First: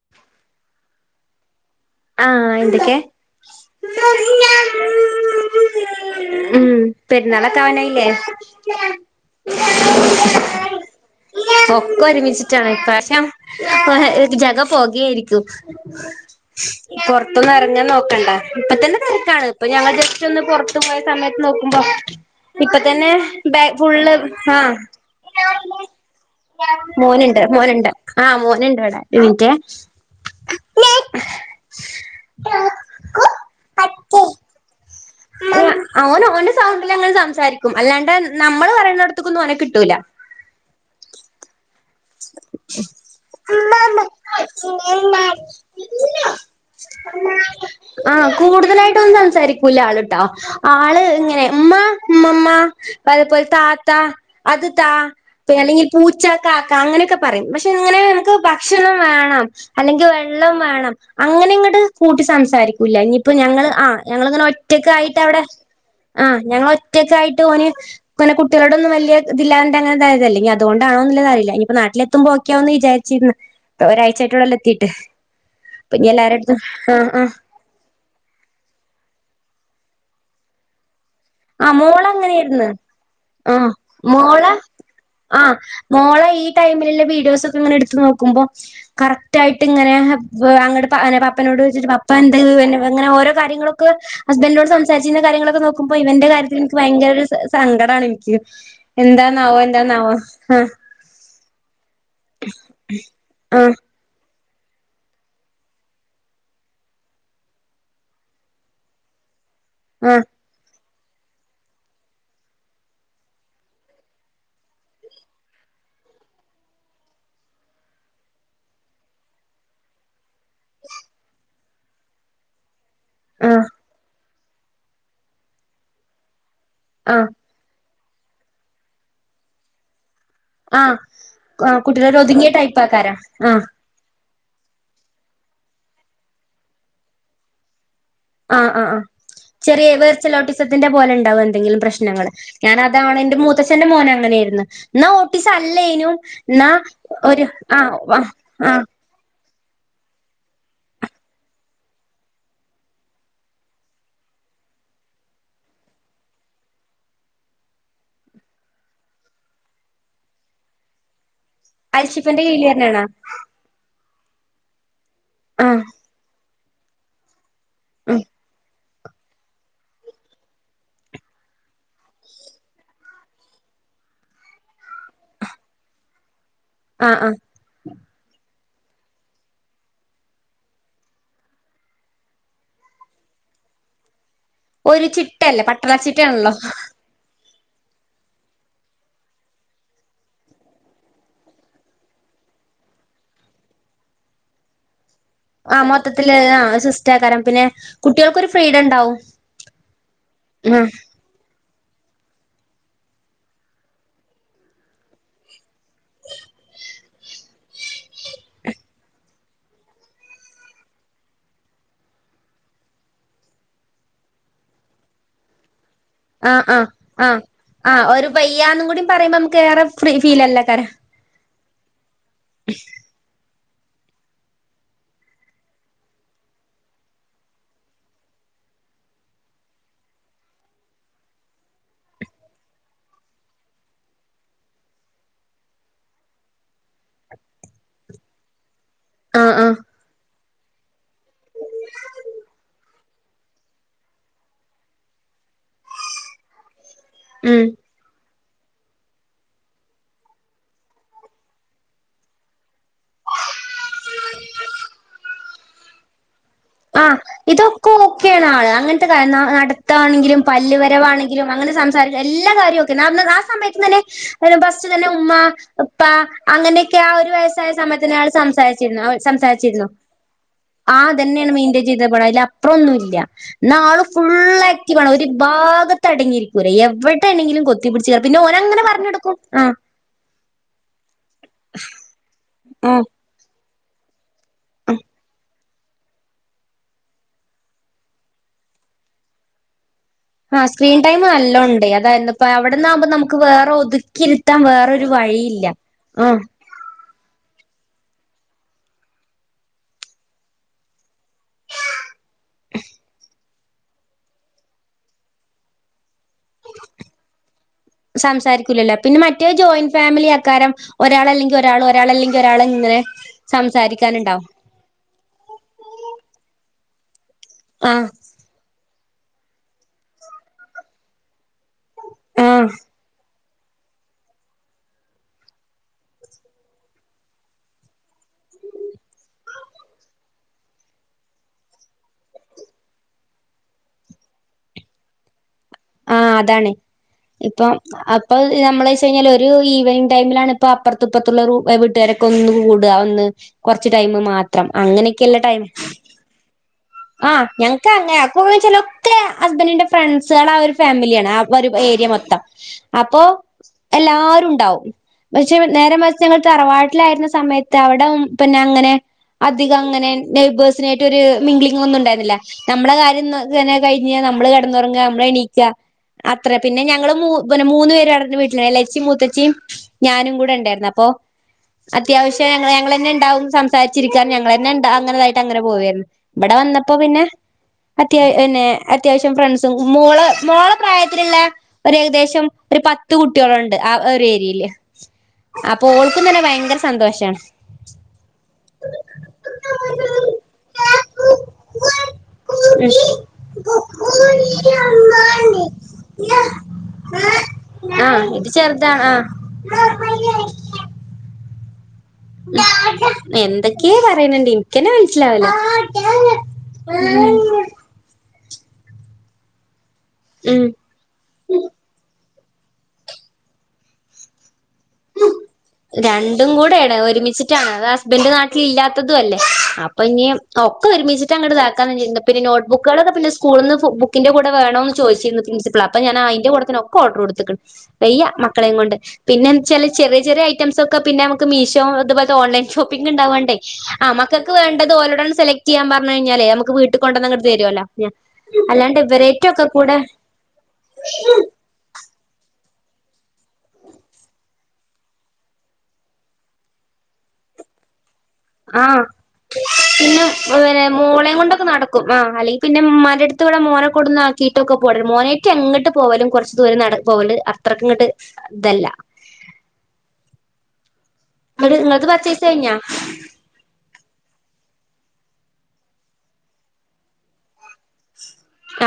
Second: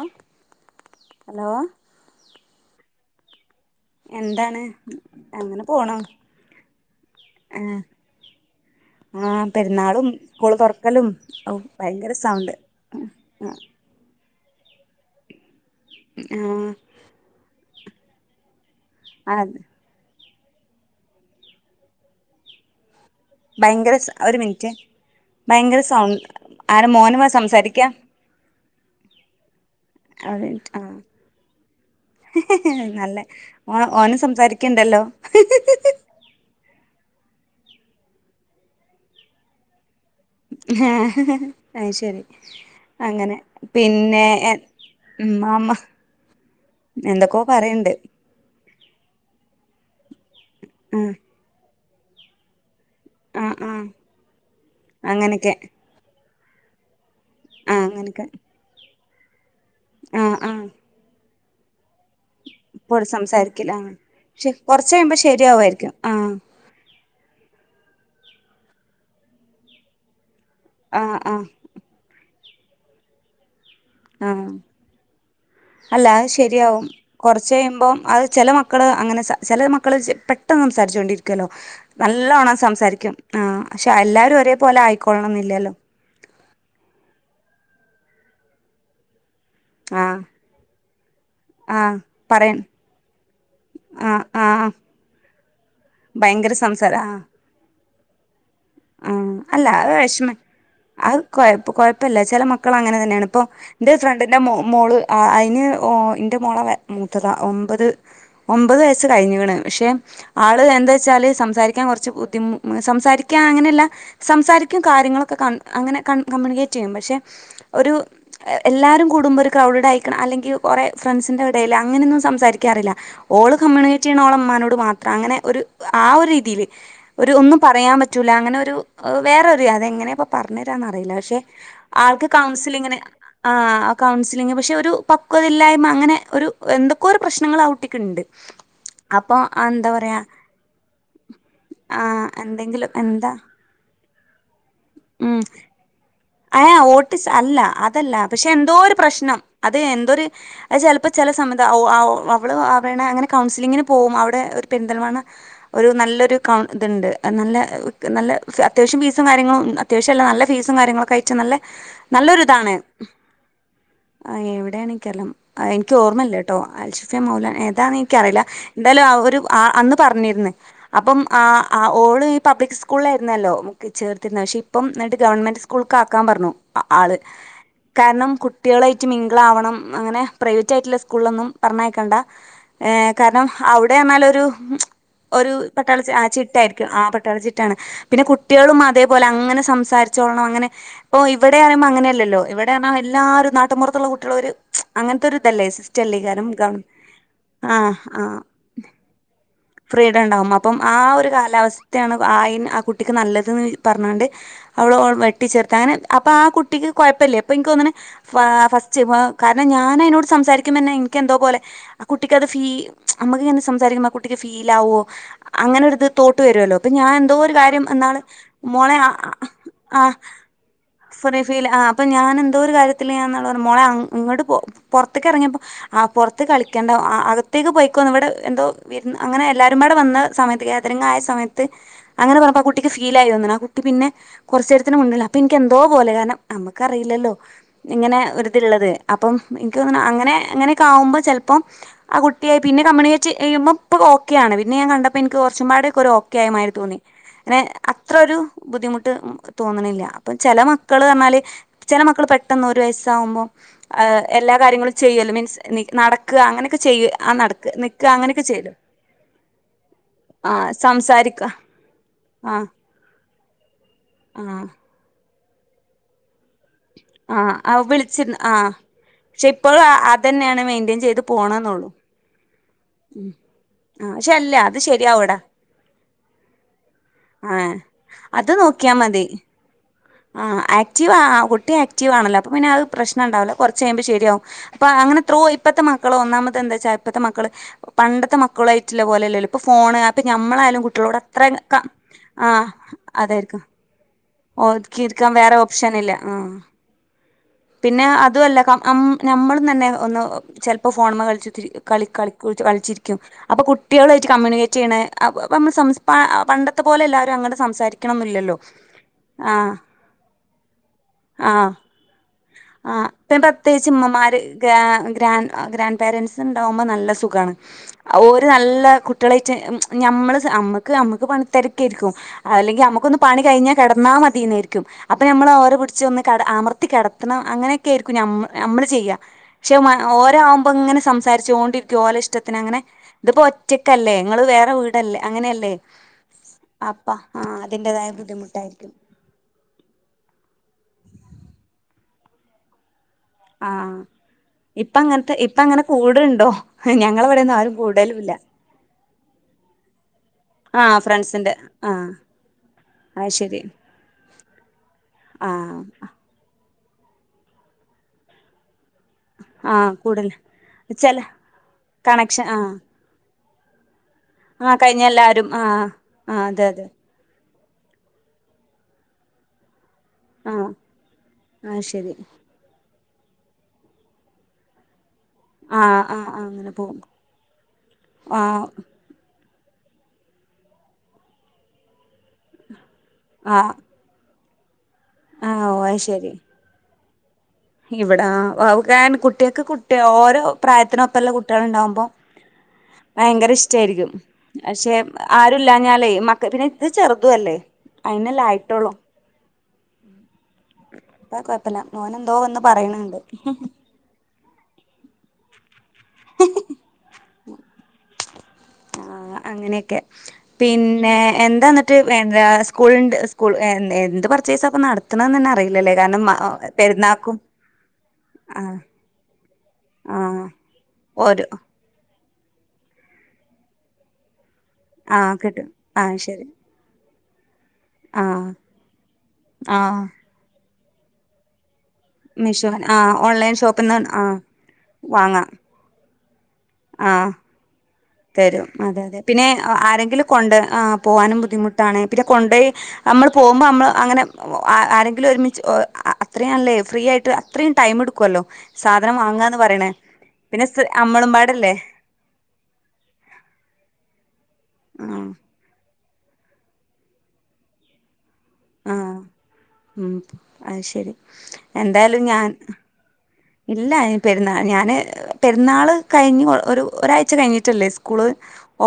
ആഹ് hello ആ എന്തൊക്കെ ഉ എന്താണ് അങ്ങനെ പോണു പെരുന്നാളൊക്കെ ആ അവനല്ലേ ആ പെരുന്നാളും സ്കൂള് തുറക്കലും ഔ ഒക്കെ ഭയങ്കര സൗണ്ട് ഒരുമിച്ചിട്ടാണ് പക്ഷെ ജഗപൊക ആയിരിക്കും [unintelligible] [unintelligible] [unintelligible] നോക്കണ്ട ഇപ്പ തന്നെ ആ തിരക്കാണ് ഇപ്പൊ ഞങ്ങൾ ജ് [unintelligible] ഒന്ന് പുറത്തു പോയ സമയത്ത് നോക്കുമ്പോ ഇപ്പൊ തന്നെ [unintelligible] ഭയങ്കര ഫുള്ള് ഒരു ആ മിനിറ്റ് ഭയങ്കര സൗണ്ട് ആര മോന് മോനുണ്ട് സംസാരിക്കാ മോനുണ്ട് ആഹ് മോനുണ്ട് അടു ഒരു മിനിറ്റെ [unintelligible] നല്ല ഓ ഓന സംസാരിക്കണ്ടല്ലോ [unintelligible] [unintelligible] അങ്ങനെ സംസാരിക്കും അല്ലാണ്ട് നമ്മള് പറയുന്നടത്തക്കൊന്നുംഓനെ കിട്ടൂല്ല [unintelligible] അ ശരി അങ്ങനെ പിന്നെ ഉ മാമ്മ എന്തൊക്കോ പറയണ്ട് [unintelligible] സംസാരിക്കൂല്ല ആള ട്ട ആ ആള് ഇങ്ങനെ ഉമ്മ മമ്മാ ആ അതേപോലെ താ ആ ത അത് താ അങ്ങനൊക്കെ അല്ലെങ്കിൽ പൂച് ചക്ക [unintelligible] പറയും പക്ഷെ ആ ഇങ്ങനെ അങ്ങനൊക്കെ നമുക്ക് ഭക്ഷണം വേണം അല്ലെങ്കിൽ ആ വെള്ളം ആ വേണം അങ്ങനെ ഇങ്ങട് കൂട്ടി സംസാരിക്കൂല്ല പ്പോട് ഇനിയിപ്പ ഞങ്ങള് സംസാരിക്കില്ല ആ ആഹ് ഞങ്ങളിങ്ങനെ പക്ഷെ കൊറച്ച് കഴിയുമ്പോ ഒറ്റക്കായിട്ട് അവിടെ ശരിയാവുമായിരിക്കും ആഹ് ഞങ്ങളൊറ്റക്കായിട്ട് ഓന് അങ്ങനെ കുട്ടികളുടൊന്നും വല്യ ഇതില്ലാണ്ട് അങ്ങനതായതല്ലേ ഇനി അ ആഹ് ആഹ് അതുകൊണ്ടാണോന്നുള്ളതറീല്ല ഇനിയി എത്തുമ്പോ ഒക്കൊവന്ന് വിചാരിച്ചിർന്ന് ആഹ് ഇപ്പൊ അല്ല ഇനി അത് എല്ലാരടുത്തും ശരിയാവും ആഹ് ആഹ് കുറച്ച് കഴിയുമ്പോം അത് ചില മക്കള് അങ്ങനെ ചെല മക് [unintelligible] പെട്ടെന്ന് സംസാരിച്ചു കൊണ്ടിരി ആഹ് മോള അങ്ങനെയാരിന്ന് ആഹ് പക്ഷെ എല്ലാരും മോള ഒരേപോലെ ആഹ് ആയിക്കൊള്ളണംന്നില്ലല്ലോ മോള ഈ ടൈമിലുള്ള വീഡിയോസ് ങ്ങനെ എടുത്ത് നോക്കുമ്പോ കറ റ്റായിട്ടിങ്ങനെ ആഹ് ഹംബ് വേഡ് അങ്ങട് പ നാ പപ്പനോട് ചോയിച്ചിട്ട് ആഹ് പപ്പ എന്തത് പറയ് എങ്ങനെ ഓരോ കാര്യങ്ങളൊക്കെ ആഹ് ഹസ്ബന്റിനോട് ആഹ് സംസാച്ചിരുന്ന കാര്യങ്ങളൊക്കെ നോക്കും ഇവന്റെ ഭയങ്കര കാര്യത്തിൽ എനിക്ക് സംസാര ആഹ് ഭയങ്കരോരു സ സങ്ക ങ്കടാണ് എനിക്ക് ആഹ് എന്താന്നാവോ അല്ല ആഹ് എന്താന്നാവോ വിഷമം അത് കൊഴപ്പി കൊഴപ്പില്ല ചില മക്കള് അങ്ങനെ തന്നെയാണ് ഇപ്പൊ ആ ആ ന്റെ ഫ്രണ്ടി എന്റെ മോ മോള് ആ അയ്ന് ഓ ന്റെ മോളെ മൂത്തതാ ഒമ്പത് ഒമ്പത് വയസ്സ് കഴിഞ്ഞിക്കണ് പക്ഷെ ആള് എന്താ ച്ചാല് സംസാരിക്കാൻ കൊറച്ച് ബുദ്ധിമു സംസാരിക്ക് [unintelligible] അങ്ങനെയെല്ലാം സംസാരിക്കും കാര്യങ്ങളൊക്കെ ക അങ്ങനെ കമ്മ്യൂണിക്കേറ്റ് ചെയ്യും പക്ഷെ ഒരു എല്ലാവരും കൂടുമ്പോ ഒരു ക്രൗഡഡ് ആയിക്കണം അല്ലെങ്കിൽ കുറേ ഫ്രണ്ട്സിന്റെറ എടേല് അങ്ങനൊന്നും സംസാരിക്കാറില്ല ആ ഓള് കമ്മ്യൂണിക്കേറ്റ് ചെയ്യണ ഓള മ് മനോട് മാത്രം അങ്ങനെ ഒരു ആ ഒരു രീതിയിൽ ആ ഒരു ഒന്നും പറയാൻ പ റ്റുലാ അങ്ങനെ ഒരു വേറെ ഒരു അതെങ്ങനെ ആ പറഞ്ഞേര്വാന്ന് അറീല്ല പക്ഷേ ആ കുട്ടികളൊരു ആൾക്ക് ഒതുങ്ങിയ കൗൺസിലിംഗ്ന് ടൈപ്പാക്കാരാ ആ ആ കൗൺസിലിങ്ന് ങ്ക പക്ഷെ ഒരു പക്വത ഇല്ലായ്മ അങ്ങനെ ഒരു എന്തൊക്കെ ഒരു പ്രശ്നങ്ങളാ കുട്ടിക്ക് ഉണ്ട് ആ ആ ആ അപ്പൊ ചെറിയ എന്താ പറയാ വെർച്ലോട്ടിസത്തിന്റെ പോലെ ഉണ്ടാവോ എന്തെങ്കിലും ആ പ്രശ്നങ്ങൾ ഞാനാ എന്തെങ്കിലും അതാണ് എന്താ എന്റെ മൂത്തച്ഛന്റെ മോനെ ങ്ങനെയിര്ന്നു ന്നാ ഓട്ടീസ് ഉം അല്ലേനും ഏ ന്നാ ഓട്ടിസ് ഒരു അല്ല ആഅ അതല്ല പക്ഷെ ആ എന്തോ ഒരു പ്രശ്നം അത് എന്തൊരു അഹ് ചെൽപ്പോ ചെല സമത ഔ ഔ അവള് അങ്ങേനെ അങ്ങനെ കൗൺസിലിങ്ങിന് പോഉം. അവടെ ഒരു പെരിന്തൽമണ്ണ ഒരു നല്ലരു കൗ ഇത്ണ്ട് നല്ല നല്ല അത്യാവശ്യം ഫീസും കാര്യങ്ങളും അത്യാവശ്യല്ല നല്ല ഫീസും കാര്യങ്ങളൊക്കെ ആയിട്ട് നല്ല അൽശിഫെന്റെ നല്ലൊരിതാണ് കീഴിലെന്നാണോ? ആ എവിടെയാണ് കെലം അ ഇൻക് ഓർമല്ല ട്ടോ അൽഷിഫെ മൗല ഏ അതാണ് ഉം ഇൻക്റിയില്ല എന്തായാലും ആ ഒരു ആ അന്ന് പറഞ്ഞിര്ന്ന് അപ്പം ആ അ ഓള് പബ്ലിക് സ്കൂൾളായിരുന്നല്ലോ മുക്ക്ചേർ തിര് ശേ പ്പം ന്നട്ട് ഗവൺമെൻറ് സ്കൂൾക്കാക്കാം പർഞ്ഞു ആള് ആഹ് ആഹ് കാരണം കു കുട്ടിളായിട്ട് മിംഗ്ളാവണം അങ്ങനെ പ്രൈവറ്റ് ആയിട്ട്ള്ള സ്കൂൾലൊന്നും പറഞ്ഞയക്കണ്ട ഏ കാര്ണം അവ്ടെർഞ്ഞാൽ ഒരു ഉം ഒരു ചിട്ടയല്ലേ പട്ടള പട്ടാളച് ആ ചിട്ടയാണല്ലോ ചിട്ടായിരിക്കും ആ പട്ടാള ചി റ്റാണ് പിന്നെ കുട്ട്യേളും മതേ പോലെ അങ്ങനെ സംസാരിച്ചോൾണം അങ്ങനെ ഇപ്പൊ ഇവിടെ പറിയുമ്പോ അങ്ങനെയല്ലല്ലോ ഇവിടെ അർഞ എല്ലാരും നാട്ടുംപൊർത്തുള്ള കുട്ട്യളും ഒരു അങ്ങൻത്തെ ഒരു ഇതല്ലേ ആഹ് മൊത്തത്തില് സിസ്റ്റല്ലീകാരം ഗവൺ ആഹ് സിസ്റ്റാക്കാരം പിന്നെ ആ ആ കുട്ടികൾക്കൊരു ഫ്രീഡം ഉണ്ടാവും ഫ്രീഡം ണ്ടാവും അപ്പം ആഹ് ആ ഒരു കാലാവസ് റ്റാപ് ണ് ആയിന് ആ കുട്ടിക്ക് നല്ലത് ന്ന് വി പറഞ്ഞണ്ട് അവിടെ വെട്ടിച്ചേർത്ത് അങ്ങനെ അപ്പൊ ആ കുട്ടിക്ക് കുഴപ്പമില്ല ഇപ്പൊ എനിക്ക് തോന്നണു ഫസ്റ്റ് കാരണം ഞാൻ അതിനോട് സംസാരിക്കുമ്പോന്നെ എനിക്ക് എന്തോ പോലെ ആ കുട്ടിക്ക്ത് ഫീൽ നമ്മക്ക് ഇങ്ങെ സംസാരിക്കുമ്പോ ആ കുട്ടിക്ക് ഫീൽ ആകുമോ അങ്ങനെ അത് തോട്ട് വരുമല്ലോ അപ്പൊ ഞാൻ എന്തോ ഒരു കാര്യം എന്നാ ഞാനും കൂടി പറയുമ്പോ നമുക്ക് വേറെ ഫ്രീ ഫീൽലല്ലേ കാര ഫീലാ അഹ് അപ്പൊ ഞാൻ എന്തോ ഒരു കാര്യത്തില് ഞാൻ പറഞ്ഞ മോളെ ഇങ്ങോട്ട പുറത്തേക്ക് ഇറങ്ങിയപ്പോ ആ പുറത്ത് കളിക്കേണ്ട അകത്തേക്ക് പോയിക്കോ ഇവിടെ എന്തോ അങ്ങനെ എല്ലാവരും ഇവിടെ വന്ന സമയത്ത് ഗേതറിംഗങ് ആയ സമയത്ത് അങ്ങനെ പറഞ്ഞപ്പോ ആ കുട്ടിക്ക് ഫീൽ ആയിന്നോ ആ കുട്ടി പിന്നെ കുറച്ച നേരത്തിന് മണ്ടില്ല അപ്പോൾ എനിക്ക് എന്തോ പോല കാനം ആുമ്പക്ക് അറിയില്ലല്ലോ ഇങ്ങനെ ഒരിതള്ളത് അപ്പം ആഹ് ആഹ് എനിക്ക് തോന്ന് നെ അങ്ങനെങ്ങനെ കാവ്പ ചിലപ്പോം ആ കുട്ടിയെ പിന്നെ കമ്മണ പ്പ് ഓക്കെയാണ് പിന്നെ ഞാൻ കണ്ടപ്പോ എനി കുറച്ചുംപാട ഓക്കെ ആയ മാ തോന്നി അങ്ങെ ഉം അത്രൊ ഒരു ബുദ്ധിമുട്ട് തോന്നണില്ല അപ്പൊ ചില മക്കൾ പറഞ്ഞാല് ചി. ല മക്കൾ പെട്ടെന്ന് ഒരു വയസ്സാാവുമ്പോൾ എല്ലാ കാര്യങ്ങളും ചെയ്യല്ല മീൻസ് അങ്ങനെയൊക്കെ ആ ചെയ്യ നടക്ക് ഇതൊക്കെ നിക്കുക അങ്ങനെയൊക്കെ ഓക്കെയാണ് ആള് ചെയ്യല്ലോ അങ്ങനത്തെ നടത്താണെങ്കിലും ആ സംസാരിക്കുക പല്ലുവരവാണെങ്കിലും അങ്ങനെ സംസാരിക്ക എല്ലാ ആ കാര്യമ ഒക്കെ ആ സമയത്ത് ആ [unintelligible] ബസ്റ്റ് തന്നെ ഉമ്മ അപ്പ അങ്ങനെ ക്കെ ആ ഒരു വയസായ ആ സമയത്തി വിളിച്ചിരുന്നു ആ സംസാരിച്ചി പക്ഷെ ഇപ്പോഴും സംസാച്ചരുന്നു അതന്നെയാണ് മെയിന്റെയിൻ ആ ചെയ്ത് അതെ െയ മെയിന്ൻ പോണെന്നുള്ളൂ ചെയ്ത അ അപ്പറംൊന്നുമ ഇല്ല നാള് ആ ഫു പക്ഷെ അല്ല അത് ആക്റ്റീവ് ആണ് ഒരു ശരിയാവൂടാ ഭാഗത്ത് അടങ്ങിയിരിക്കൂല്ല എവിടെ എണെങ്കിലും ആഹ് കൊത്തി പിിടച്ച് പിന്നെ അങ്ങനെ പറഞ്ഞെടുക്കും ആ ആ ആക്റ്റീവ് ആ കുട്ടി ആക്റ്റീവ് ആണല്ലോ അപ്പൊ പിന്നെ ആഹ് പ്രശ്നം ഉണ്ടാവല്ലോ കുറച്ച് കഴിയുമ്പോൾ ശരിയാകും അപ്പൊ ആഹ് അങ്ങനെ ത്രോ ഇപ്പത്തെ മക്കൾ ഒന്നാമത് എന്താ വെച്ചാ ഇപ്പത്തെ മക്കൾ പണ്ടത്തെ മക്കളായിയിട്ടുള്ള പോലെല്ല ഇപ്പോ ഫോൺ ആ സ്ക്രീൻ ടൈം നല്ല ഉണ്ടേ അതായിരുന്നു ഇപ്പ അവിടന്ന്ാകുമ്പോ നമുക്ക് വേറെ ഒതുക്കി ഓതുക്കിരിക്കാൻ വേറെ ഓപ്ഷൻ ഇല്ല ആ പിന്നെ അതുമല്ല നമ്മളും തന്നെ ഒന്ന് ചെിലപ്പോ ഫോൺ മകൾ ച്ചുതിരി കളി കളി കളിച്ചിരിക്കും അപ്പൾ കുട്ടികൾ വെച്ച് കമ്മ്യൂണിക്കേറ്റ് ചെയ്യണ നമ്മൾ സം പ പണ്ടത്തെ പോലെ എല്ലാവരും അങ്ങട്ടെ സംസാരിക്കണൊന്നില്ലല്ലോ സംസാരിക്കൂലല്ലോ പിന്നെ മറ്റേ ജോയിന്റ് ഫാമിലി ആക്കാരം ഒരാൾല്ലെങ്കിൽ ഒരാൾ ഒരാളല്ലെങ്കിൽ ഒരാള് ആ ഇങ്ങനെ പ്രത്യേകിച്ച് ഉമ്മമാര് സംസാരിക്കാനുണ്ടാവും ഗ്രൻ ഗ്രാൻഡ് പേരെൻറ്സ് ഇണ്ടാ- അതാവുമ്പം നല്ല ആഹ് ഓര് നല്ല കുട്ടിളായിട്ട് നമ്മൾ നമുക്ക് നമുക്ക് പണി തിരക്കായിരിക്കും ആഹ് അല്ലെങ്കി നമുക്കൊന്ന് പണി കഴിഞ്ഞ കിടന്നാ മതിന്നായിരിക്കും അപ്പൊ നമ്മൾ അവരെ പിടിച്ച ഒന്ന്മർത്തി കട എത്തണം അങ്ങനെയൊക്കെ ആയിരിക്കും നമ്മള് ചെയ്യുക പക്ഷെ ഓരാവുമ്പോ ഇങ്ങനെ സംസാരിച്ചോണ്ടിരിക്കും ഓല ഇഷ്ടത്തിന് അങ്ങനെ ഇതിപ്പോ ഒറ്റക്കല്ലേ ങ്ങള് വേറെ വീടല്ലേ അങ്ങനെയല്ലേ ആഹ് അതാണ് അപ്പ ആഹ് ഇപ്പം അതിന്റേതായ അപ്പൊ നമ്മള് ബുദ്ധിമുട്ടായിരിക്കും വെച്ച് കഴിഞ്ഞാൽ ഒരു ഈവനിംഗ ടൈമിലാണ് ഇപ്പ അപ്പുറത്തപ്പുറത്തുള്ള വീട്ടുകാരൊ ഒന്ന് കൂടുക ഒന്ന് കൊറച്ച് ആഹ് ടൈം മാത്രം ഇപ്പ അങ്ങനത്തെ അങ്ങനെയക്കെയല്ല ഇപ്പ ടൈം അങ്ങനെ കൂടുണ്ടോ ആഹ് ഞങ്ങളവിടെന്നും ആരും ഞങ്ങക്ക് കൂടലുല്ല അങ്ങനെക്ക ചിലൊക്കെ ഹസ്ബൻഡിന്റെ ഫ്രണ്ട്സുകൾ ആ ഒരു ആഹ് ഫാമിലിയാണ് ആ ഫ്രണ്ട്സിന്റെ ഒരു ഏരിയ ആഹ് മൊത്തം അപ്പൊ അത് ശരി എല്ലാരും ഉണ്ടാവും പക്ഷെ ആഹ് നേരെ മറിച്ചു ഞങ്ങൾ തറവാട് വീട്ടിലായിരുന്ന സമയത്ത് അവിട പിന്നെ അങ്ങനെ അധികം ആഹ് അങ്ങനെ കൂടൽ നെയ്‌ബഴ്സുമായിട്ട് ഒര് ചെല മിഗ്ലിങ് ഒന്നും ഉണ്ടായിരുന്നില്ല കണക്ഷൻ ആഹ് നമ്മളെ കാര്യം അത് തന്നെയല്ല നമ്മള് ആഹ് കെടന്നുറങ്ങ കഴിഞ്ഞ നമ്മള് എല്ലാരും എണീക്ക ആഹ് ആഹ് അത്ര അതെ പിന്നെ അതെ ഞങ്ങള് മൂ പിന്നെ മൂന്ന് പേര് ആരുന്നു വീട്ടില് ഇളയച്ചി മൂത്തച്ചിയും ഞാനും കൂടെ ആഹ് ഉണ്ടായിരുന്നു അപ്പോ അത് ശരി അത്യാവശ്യം ഞങ്ങള് ഞങ്ങളെന്നെ ണ്ടാവും സംസാരിച്ചിരിക്കാൻ ഞങ്ങളെന്നെ ഉണ്ട് അങ്ങനതായിട്ട് ട്ടങ്ങനെ ആഹ് പോവാരുന്നു ആഹ് ആഹ് ഇവിടെ അങ്ങനെ വന്നപ്പോ പോകും പിന്നെ അത്യാ പിന്നെ ആഹ് അത്യാവശ്യം ഫ്രണ്ട്സ് മോള മോള പ്രായത്തിലുള്ള ഒരു ഏകദേശം ഒരു പത്ത് പത്ത് ആഹ് കുട്ടികളുണ്ട് ആ ഒരു ഏരിയയില് അപ്പൊ ഓൾക്കും തന്നെ ഭയങ്കര സന്തോഷം [inaudible] ഇവിട ആ കുട്ട്യൾക്ക് കുട്ടി ഓരോ പ്രായത്തിനൊ ഇപ്പല്ല കുട്ടികള് ഉണ്ടാവുമ്പോ ഭയങ്കര ഇഷ്ടായിരിക്കും പക്ഷെ ആരുല്ലാഞ്ഞാലേ മക്ക പിന്നെ ഇത് ചെറുതല്ലേ ആഹ് അയിനല്ല ഇത് ആയിട്ടോള്ളൂ ചെറുതാണ് ആ പ്പല്ല മോനാ എന്തൊക്കെയാ പറയണണ്ട് എനിക്ക് തന്നെ മനസ്സിലാവില്ല ആഹ് അങ്ങനെയൊക്കെ ഉം പിന്നെ എന്താ എന്നിട്ട് വേ- സ്കൂളുണ്ട് സ്‌കൂള്എന്ത് പർച്ചേസ് പ്പ നടത്തണെന്നന്നെ ക്ക രണ്ടും കൂടെയാണ് ഒരുമിച്ചിട്ടാണ്ത് ഹസ്ബൻഡ് നാട്ടിൽ ആഹ് ഇല്ലാത്തതും അല്ലേ അപ്പൊ ഇനി ആഹ് ഒക്കെ ഒരുമിച്ചിട്ടാണ് ഓരോ ങ്ങോട്ടതാക്കാ ചെയ്യണ്ട പിന്നെ നോട്ട്ക്കുകളൊക്കെ പിന്നെ സ്കൂ ഇന്ന് ബുക്കിന്റെ കൂ വേണോന്ന് ആഹ് ചോദിച്ചിരുന്നു കിട്ടും പ്രൻസിപ്പള് അപ്പ ഞൻ ആഹ് ശരി അതിന്റെ കുടത്തന്നെ ഒക്ക ഓഡർ കൊടുു [unintelligible] വയ്യ ആഹ് മക്കളെയും കൊണ്ട് പിന്നെ വെച്ചാല് ആഹ് ചെറിയ ചെറിയ റ്റംസ്ക്കെ പിന്നെ മുക്ക് മീശോ അതുപോലെ ഓൺലൈൻ മീഷോന് ഷോപ്പിംഗ് ആഹ് ണ്ടാ യോണ്ടേ ഓൺലൈൻ ഷോപ്പിന്ന് ആ ആഹ് മക്കക്ക് വേണ്ടത് ഓരോടാന്നെ വാങ്ങാം സെലക്ട് ചെയ്യാം പറ വന്ന് കഴിഞ്ഞല്ലേ ഞമ്മക്ക് വീട്ട് ആഹ് കൊണ്ടന്നങ് തരുമല്ലോ തരും അല്ലാണ്ട് അതെതെ പിന്നെ ഇവരേറ്റൊക്കെ കൂടെ ആരെങ്കിലും കൊണ്ട് ആ പോവാനും ബുദ്ധിമുട്ടാണ് പിന്നെ കൊണ്ട് അമ്മൾ പോകുമ്പോ അമ്മൾ അങ്ങനെ ആരെക്കിലും ഒരുമിച്ച് അത്രേം അല്ലെ ഫ്രീയായിട്ട് അത്രയും ടൈമേ ക്കുവല്ലോ ആഹ് സാധനം വാങ്ങാന്ന് പറയണ പിന്നെ അമ്മളും മോളെയും കൊണ്ടൊക്കെ പാടല്ലേ നടക്കും ആ അല്ലെങ്കിൽ പിന്നെ ഉമ്മറ്റെടുത്ത് ഇവിടെ മോന കൊടുന്ന കീട്ടൊക്കെ പോഡെര് ആഹ് മോനേക്കെ എങ്ങോട്ട് പോവലും കുറച്ച് ദൂരം നടക്ക്ല്ണ്ട് അത്രക്ക്ങ്ങോട്ട് ആ ഉം അ ശരി ഇവിടെ നിങ്ങളത് എന്തായാലും പർച്ചേസ് ഞാൻ കഴിഞ്ഞാ ഇല്ല പെരുന്നാൾ ഞാന് പെരുന്നാൾ കഴിഞ്ഞ് ഒരാഴ്ച കഴിഞ്ഞിട്ടല്ലേ സ്കൂള്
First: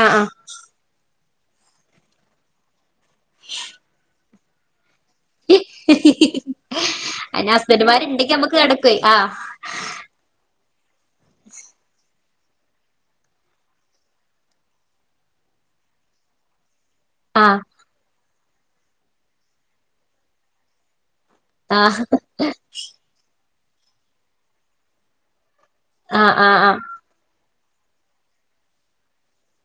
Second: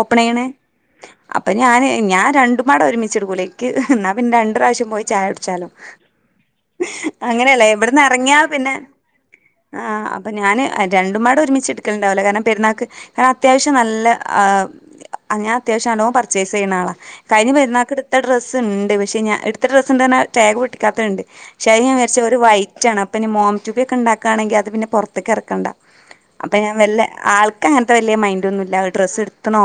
ആ ആ ചെയ്യണേ അപ്പൊ ഞാന് ഞാൻ രണ്ടുമാട ഒരുമിച്ചെടുക്കൂല എനിക്ക് എന്നാ പിന്നെ രണ്ട പ്രാവശ്യം പോയി ചായ കുടിച്ചാലോ അയിന് അങ്ങനെയല്ലേ എവിടന്ന് ഹസ്ബൻഡുമാരുണ്ടെങ്കി ഇറങ്ങിയാ നമ്മുക്ക് പിന്നെ നടക്കുവേ ആ ആ അപ്പ ഞാന് രണ്ടു മാട ഒരുമിച്ച് എടുക്കലണ്ടാവില്ല കാരണം പെരുന്നാൾക്ക് കാരണം അത്യാവശം നല്ല് അങ്ങനെ അത്യാവശ്യം ആല്ലോ പർച്ചേസ് ചെയ്യുന്ന ആളാ ആ കഴിഞ്ഞ പെരുന്നാൾക്കെടുത്ത ഡ്രസ്സ് ഡ്രസ് ഉണ്ട് പക്ഷേ എടുത്ത ഡ്രസ്ന്തന ടാഗ് പട്ടിക്കാത്തുണ്ട് ആ ശരിനൻ വിരിച്ച ഒരു വൈറ്റ ആണ് അപ്പൊ ഇനി മോ ചുക്ക്കൊണ്ടക്ക് ഒക്കാണെങ്കിൽ അത് പിന്ന പുറത്തേക്ക് ഇറക്കണ്ട ആ ആ അപ്പൊ ആ ഞാൻ ആ വല്ല ആൾ ത്ത അങ്ങനത്തെ വലിയ മൈൻഡ ഒന്നുമല്ല ഡ്രസ്സ് എടുത്തണോ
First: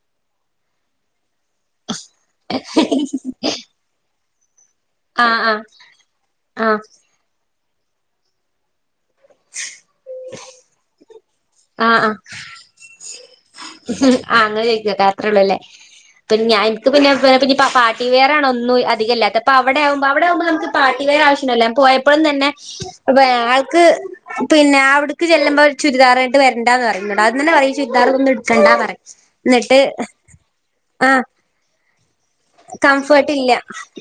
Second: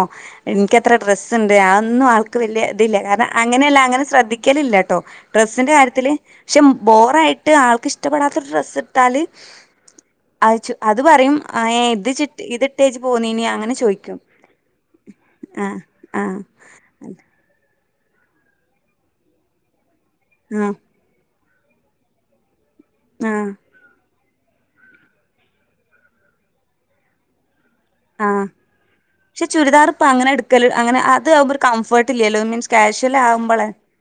എനിക്കത്ര ഡ്രസ്സ് ണ്ട് അതന്നുൾക്ക് വലിയ ഇതില്ല കാരണം അങ്ങനെയല്ല അങ്ങനെ ശ്രദ്ധിക്ക കെലില്ല കേട്ടോ ആ ഡ്രസിന്റെ കാര്യത്തില് പക്ഷെ ആ ആ ബോറയിട്ട് ട്ട് ആൾക്ക് ഇഷ്പെടാത്ത ഡ്രസ്സ് ഇട്ടാല് അയച്ചു അത് പറയും ആ ഏ ഇത് ചു ഇത് ഇട്ടേ്ച്ച് പോന്നി മം ആ അങ്ങനെ ചോയിക്കക്കെ അത്രേ ഉള്ളൂല്ലേ ആഹ് ആഹ് പിന്നെ ഞാ എനിക്ക് പിന്നെ വേണേ പിന്നിപ്പോ പാ ക്ലിയറന്ന് ആണ് ഒന്നും അധികല്ലാത്ത അപ്പ അവിടെവുമ്പോ പ്പോ അവിടെവുമ്പോ നമക്ക് ആഹ് പാട്ടിവേയർ ആവിവശം ല്ലല്ല പോയപ്പളും തന്നെ അപ്പൊ ആഹ് അയാൾക്ക് പിന്നെ അവിടുക്ക് ചെല്ലുമ്പോ ചുരിദാറായിട്ട് വെര്ണ്ടാന്ന് പറയും ന്നോട് ആദ്യം തന്നെ പറി ചുരിദാറ്ന്നു ആഹ് പക്ഷെ ചുരിദാർപ്പ അങ്ങനെ എടുക്കല് അങ്ങനെ അതാവുമ്പോ ഒരു കംഫർ കംഫർട്ട് ഇല്ല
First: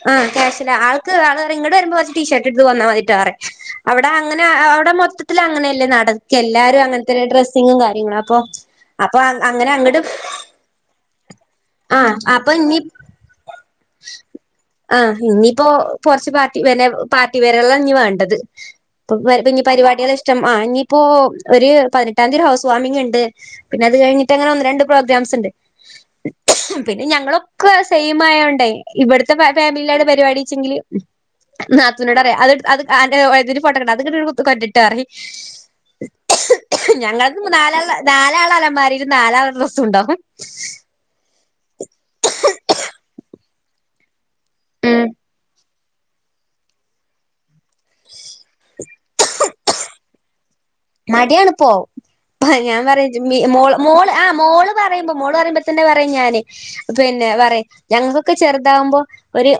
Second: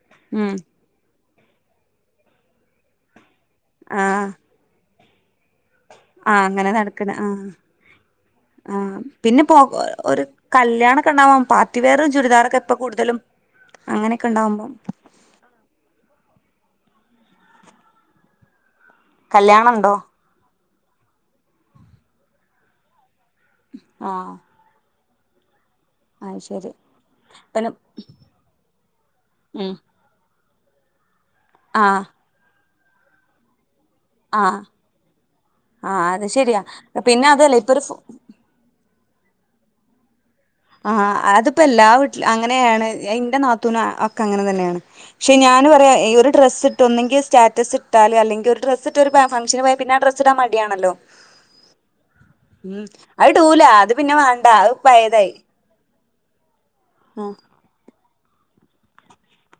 ആ ഉം ക്യാഷ്യല ആൾക്ക് ഇങ്ങട് വരുമ്പോ വച്ച് ടീഷർട്ട് എടുത്ത് പോന്നാമതി ഇട്ടാര അവിടെ അങ്ങനെ അവിടെ മൊ ത്തത്തില അങ്ങനെ ആ അങ്ങനെ നടക്കണ് ആഹ് കാര്യങ്ങളും അപ്പൊ ആ അപ്പൊ പിന്നെ പോ അങ്ങനെ അങ്ങട് ഒരു കല്യാണൊക്കെ ഇണ്ടാവാ പാർട്ടി വെയറ് ചുരിദാറൊക്കെ ഇപ്പൊ കൂടുതലും അങ്ങനെയൊക്കെ ഉണ്ടാവുമ്പം ആഹ്ഇന്നിപ്പോ പൊതച്ച് പാർട്ടി പാർട്ടി വേയറാളാണ് ഇനി വേണ്ടത് ഇപ്പ പിനി കല്യാണണ്ടോ പരിപാടികൾ ഇഷ്ടം ആ ഇനി ഇപ്പോ ഒരു പതിനെട്ടാംതീ ഒരു ഹൗസ് വാർമിംഗിണ്ട് പിന്നെ അത് കഴഞ്ഞിട്ട് ആഹ് അങ്ങനെ ഒന്ന് രണ്ട് പ്രോഗ്രാംസിണ്ട് അത് ശരി പിന്നെ പിന്നെ ഞങ്ങളൊക്കെ സെയിം ആയോണ്ടേ ഇവിടുത്തെ ഫാ ഉം ഫാമിലീലാണ് പരു പഠിച്ചെങ്കില് ആഹ് നാത്തൂനോടറയ അത്ട് അത് അ അന്റെ ആഹ് [unintelligible] ആഹ് അത് ശരിയാ [unintelligible] പിന്നെ ഞങ്ങള്ക്ക് ഇപ്പൊ അതല്ല നാല് ഒരു ആളെ ഫോ നാലാളെ അലമാരീലും നാലാള ഡ്രസ്സുണ്ടാവും ഇപ്പൊ എല്ലാ വീട്ടിലും അങ്ങനെയാണ് ഇന്റെ നാത്തൂന ക്ക അങ്ങനെ തന്നെയാണ് ഉം പക്ഷെ ഞാന് ഒരേ ഈ ഒരു ഡ്രസിട്ട് ഒന്നെങ്കി സ്റ്റാ റ്റസ് ഇട്ടാല് അല്ലെങ്കിൽ ഒരു ഡ്രസിട്ട് ട്ടൊരു ഫൺഷന് പോയാ പിന്നെ ആ ഡ്രസിടാൻ മട് മടിയാണിപ്പൊ പ ഞാൻ ഉം പറ അത് [unintelligible] ഇടൂല മോള് അത് മോള് പിന്നെ ആ വേണ്ട മോള് അത് പറയുമ്പോ പഴയതായി മോള് പറയുമ്പോ തന്നെ പറിം ഞാന് പിന്നെ ഉം പറയു ഞങ്ങക്കൊക്കെ ചെറുതാവുമ്പോ ഒരു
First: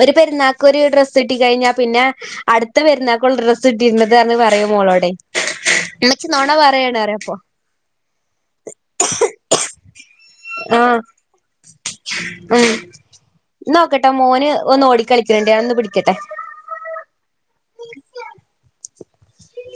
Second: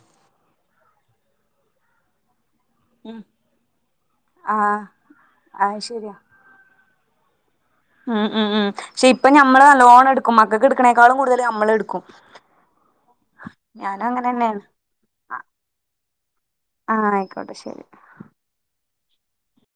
ഒരു പെരുന്നാക്ക് ഒരു ഡ്രസ്സ് കിട്ടി കഴിഞ്ഞാ പിന്നെ അടുത്ത് പെരുന്നാക്കുള്ള ഡ്രസ്സ് ഇട്ടിരുന്നുന്നതന്ന് പറയ് ആഹ് മോളോട് അത് മ്മച്ചി നൊണ പറയണ ഞെപൊ ആഹ് ആഹ്ആ ക്ഷെ ഇപ്പം ഞമ്മള് നല്ലോണം എടുക്കും മക്കക്ക് ആഹ് എടുക്കണേക്കാളും കൂടുതൽ ഞമ്മൾ എടുക്കും ഉം ഞാനും അങ്ങനെ തന്നെയാണ് ക്കട്ടെ ആഹ് ആയിക്കോട്ടെ ശെരി [inaudible]